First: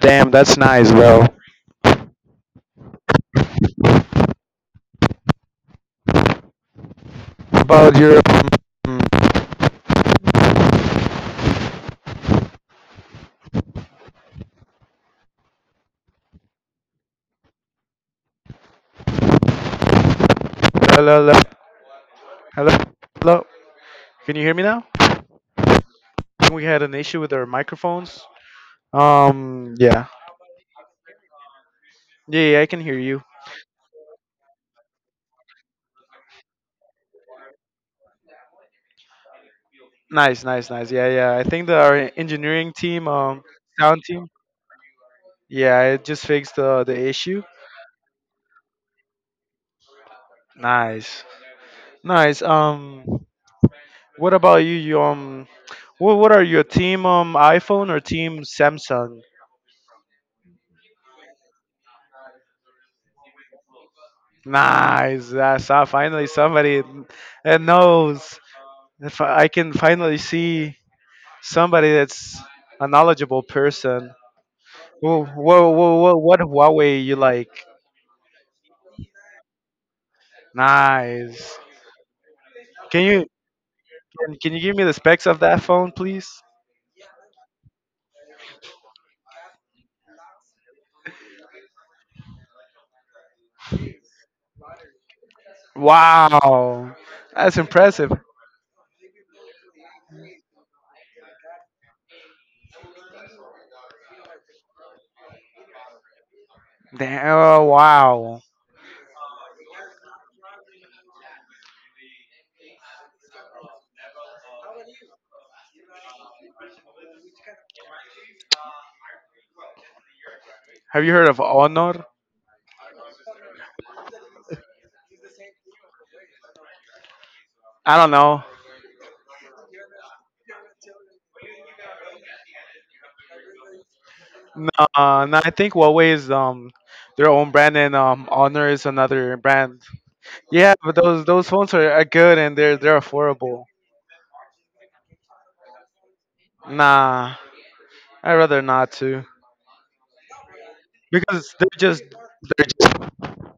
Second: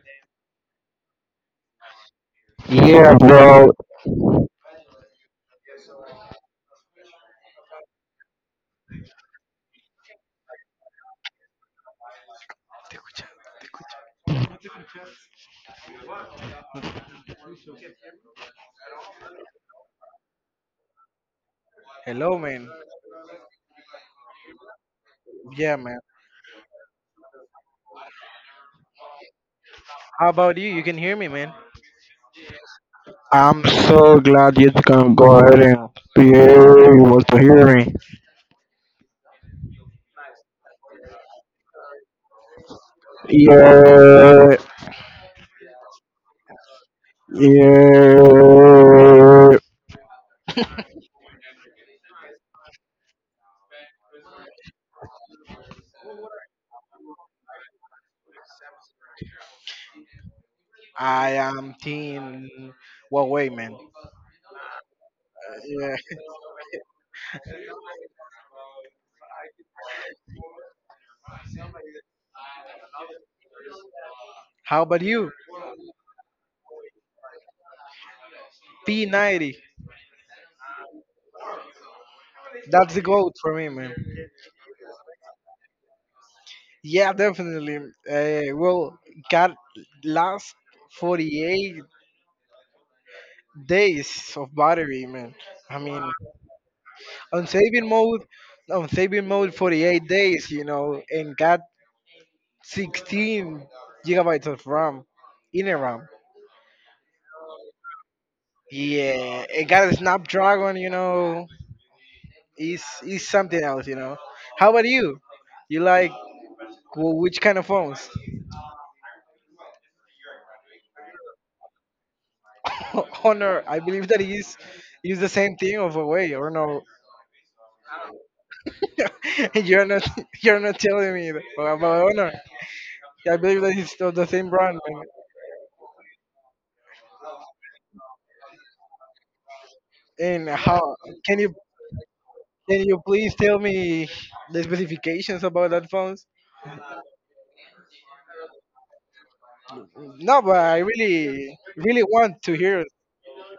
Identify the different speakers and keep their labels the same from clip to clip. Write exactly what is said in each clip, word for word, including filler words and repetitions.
Speaker 1: Damn, that's nice bro. About Europe,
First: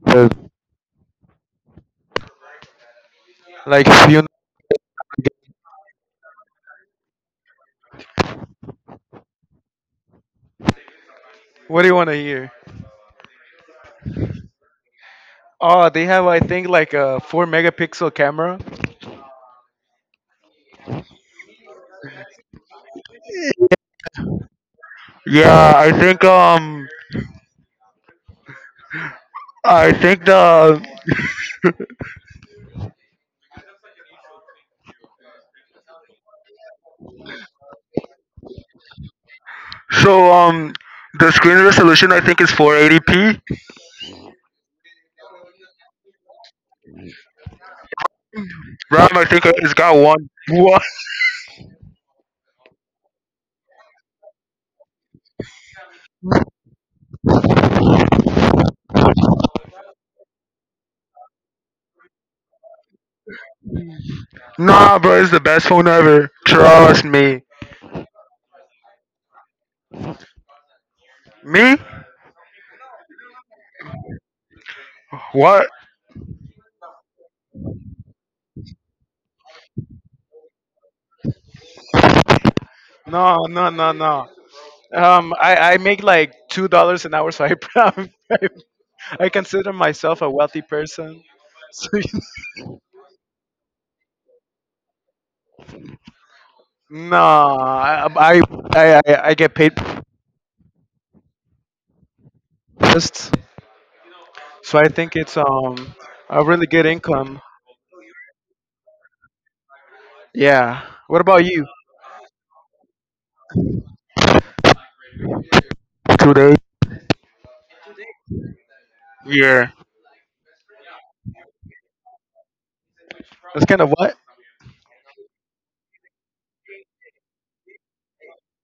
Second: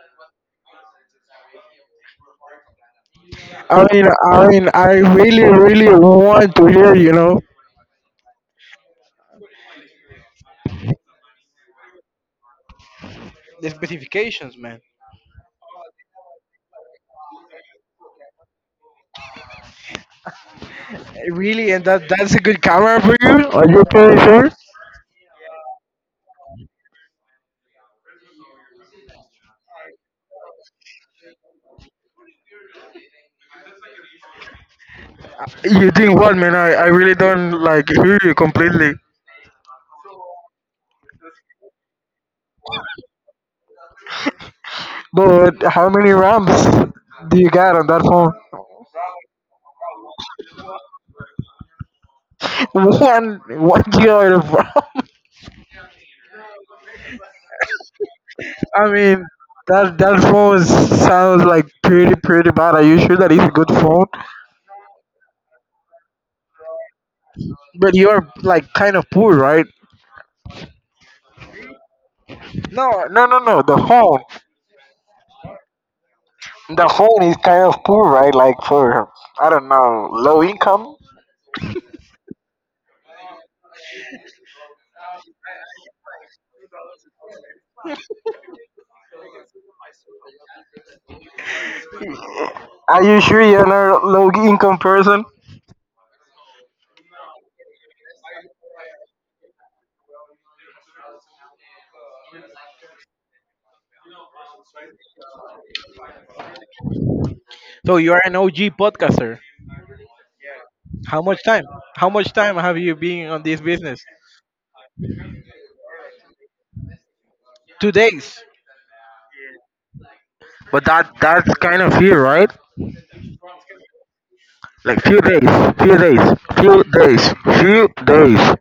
Speaker 1: uh,
Speaker 2: Really, and that that's a good camera for you? Are you pretty sure?
Speaker 1: yeah. I,
Speaker 2: You think what, man? I, I really don't like hear you completely.
Speaker 1: so um, the screen resolution I think is four eighty p.
Speaker 2: But how many RAMs do you got on that phone?
Speaker 1: RAM I think it's got one.
Speaker 2: one one gigabyte of RAM sounds like pretty, pretty bad. Are you sure that it's a good phone?
Speaker 1: Nah, bro, it's the best phone ever. Trust me.
Speaker 2: But you're like kind of poor, right?
Speaker 1: Me?
Speaker 2: No, no, no, no. The phone,
Speaker 1: What?
Speaker 2: the phone is kind of poor, right? Like for I don't know, low income. Are you sure you're not a low income person?
Speaker 1: Today?
Speaker 2: But that that's kind of here, right?
Speaker 1: Kind of what?
Speaker 2: Like few days, few days, few days, few days.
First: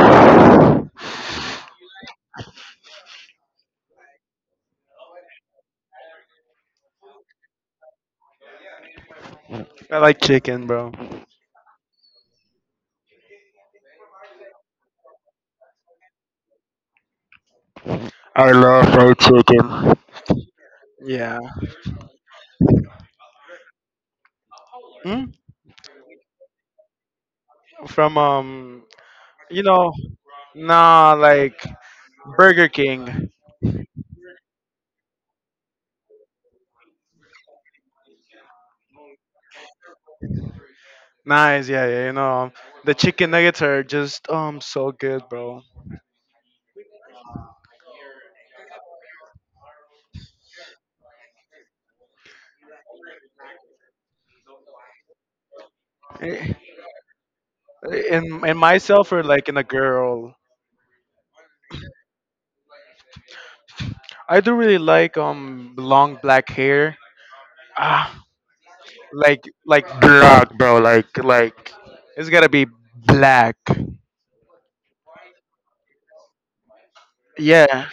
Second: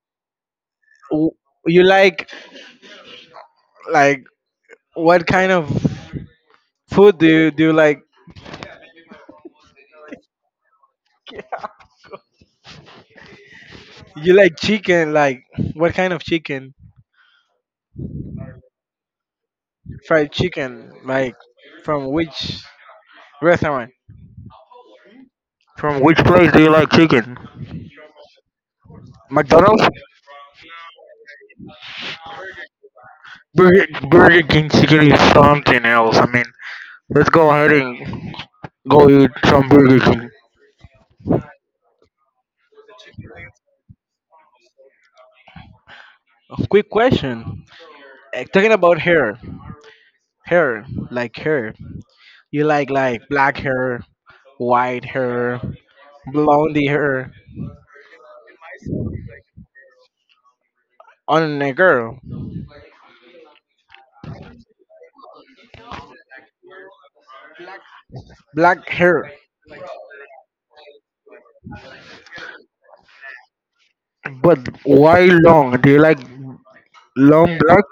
Speaker 1: I fried chicken.
Speaker 2: From which place do you like chicken? McDonald's? Burger, Burger King chicken is something else. I mean, let's go ahead and go eat some Burger King.
Speaker 1: Black, bro. Like like black.
Speaker 2: Long Black?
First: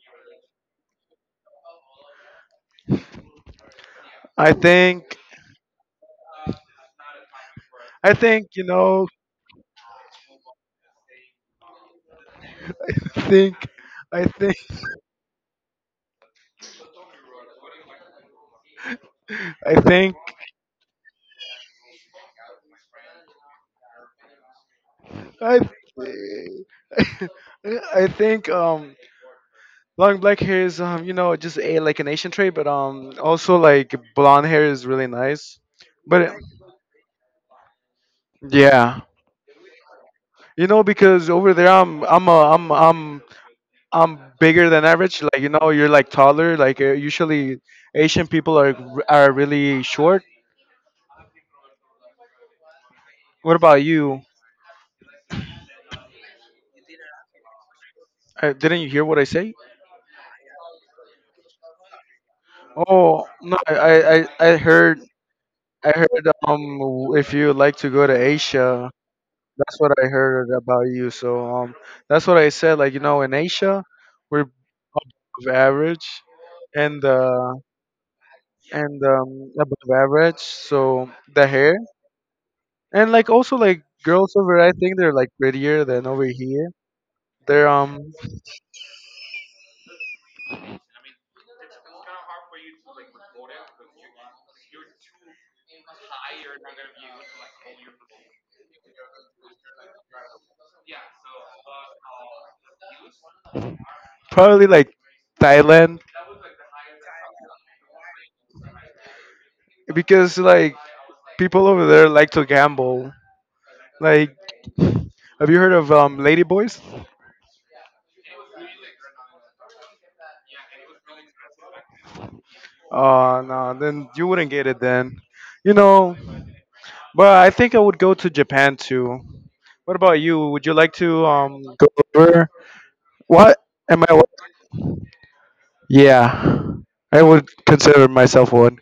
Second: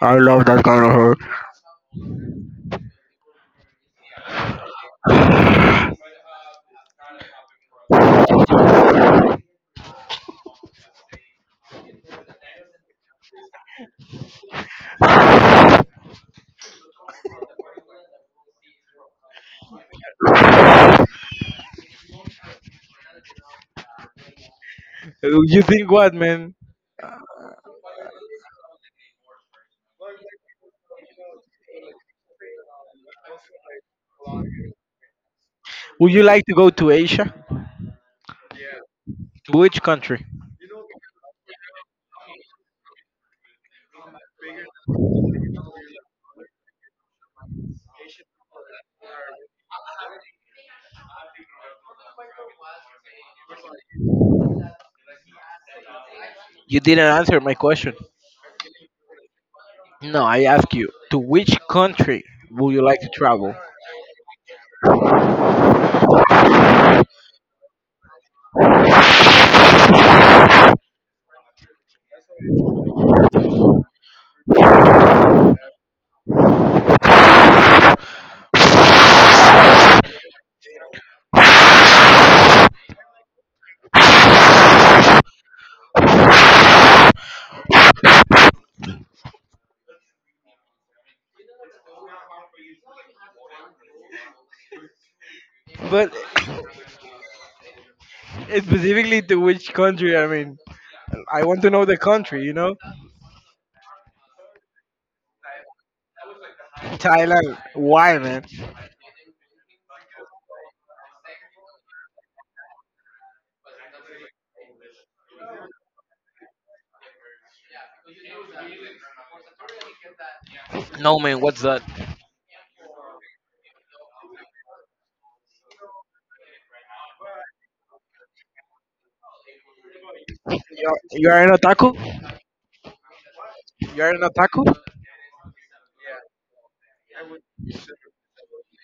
Speaker 2: I love.
Speaker 1: Where- What am I? What? Yeah, I would consider myself one.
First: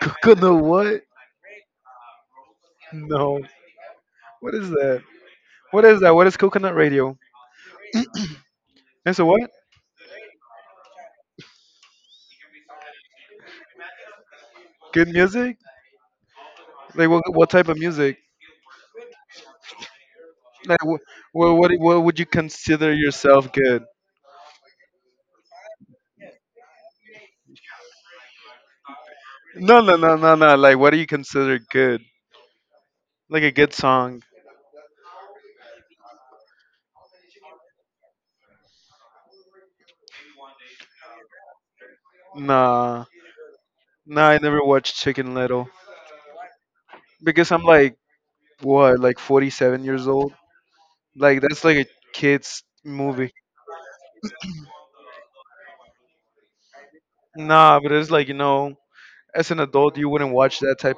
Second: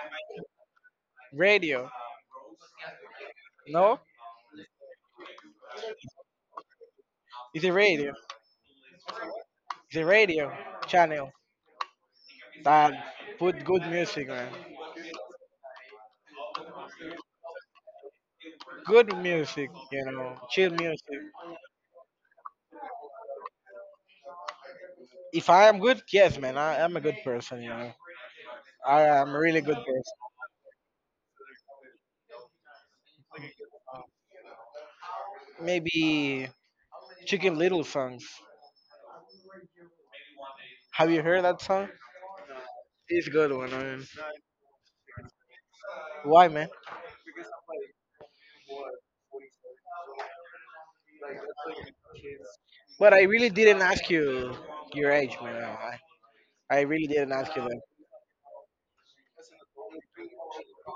Speaker 1: Gonna what?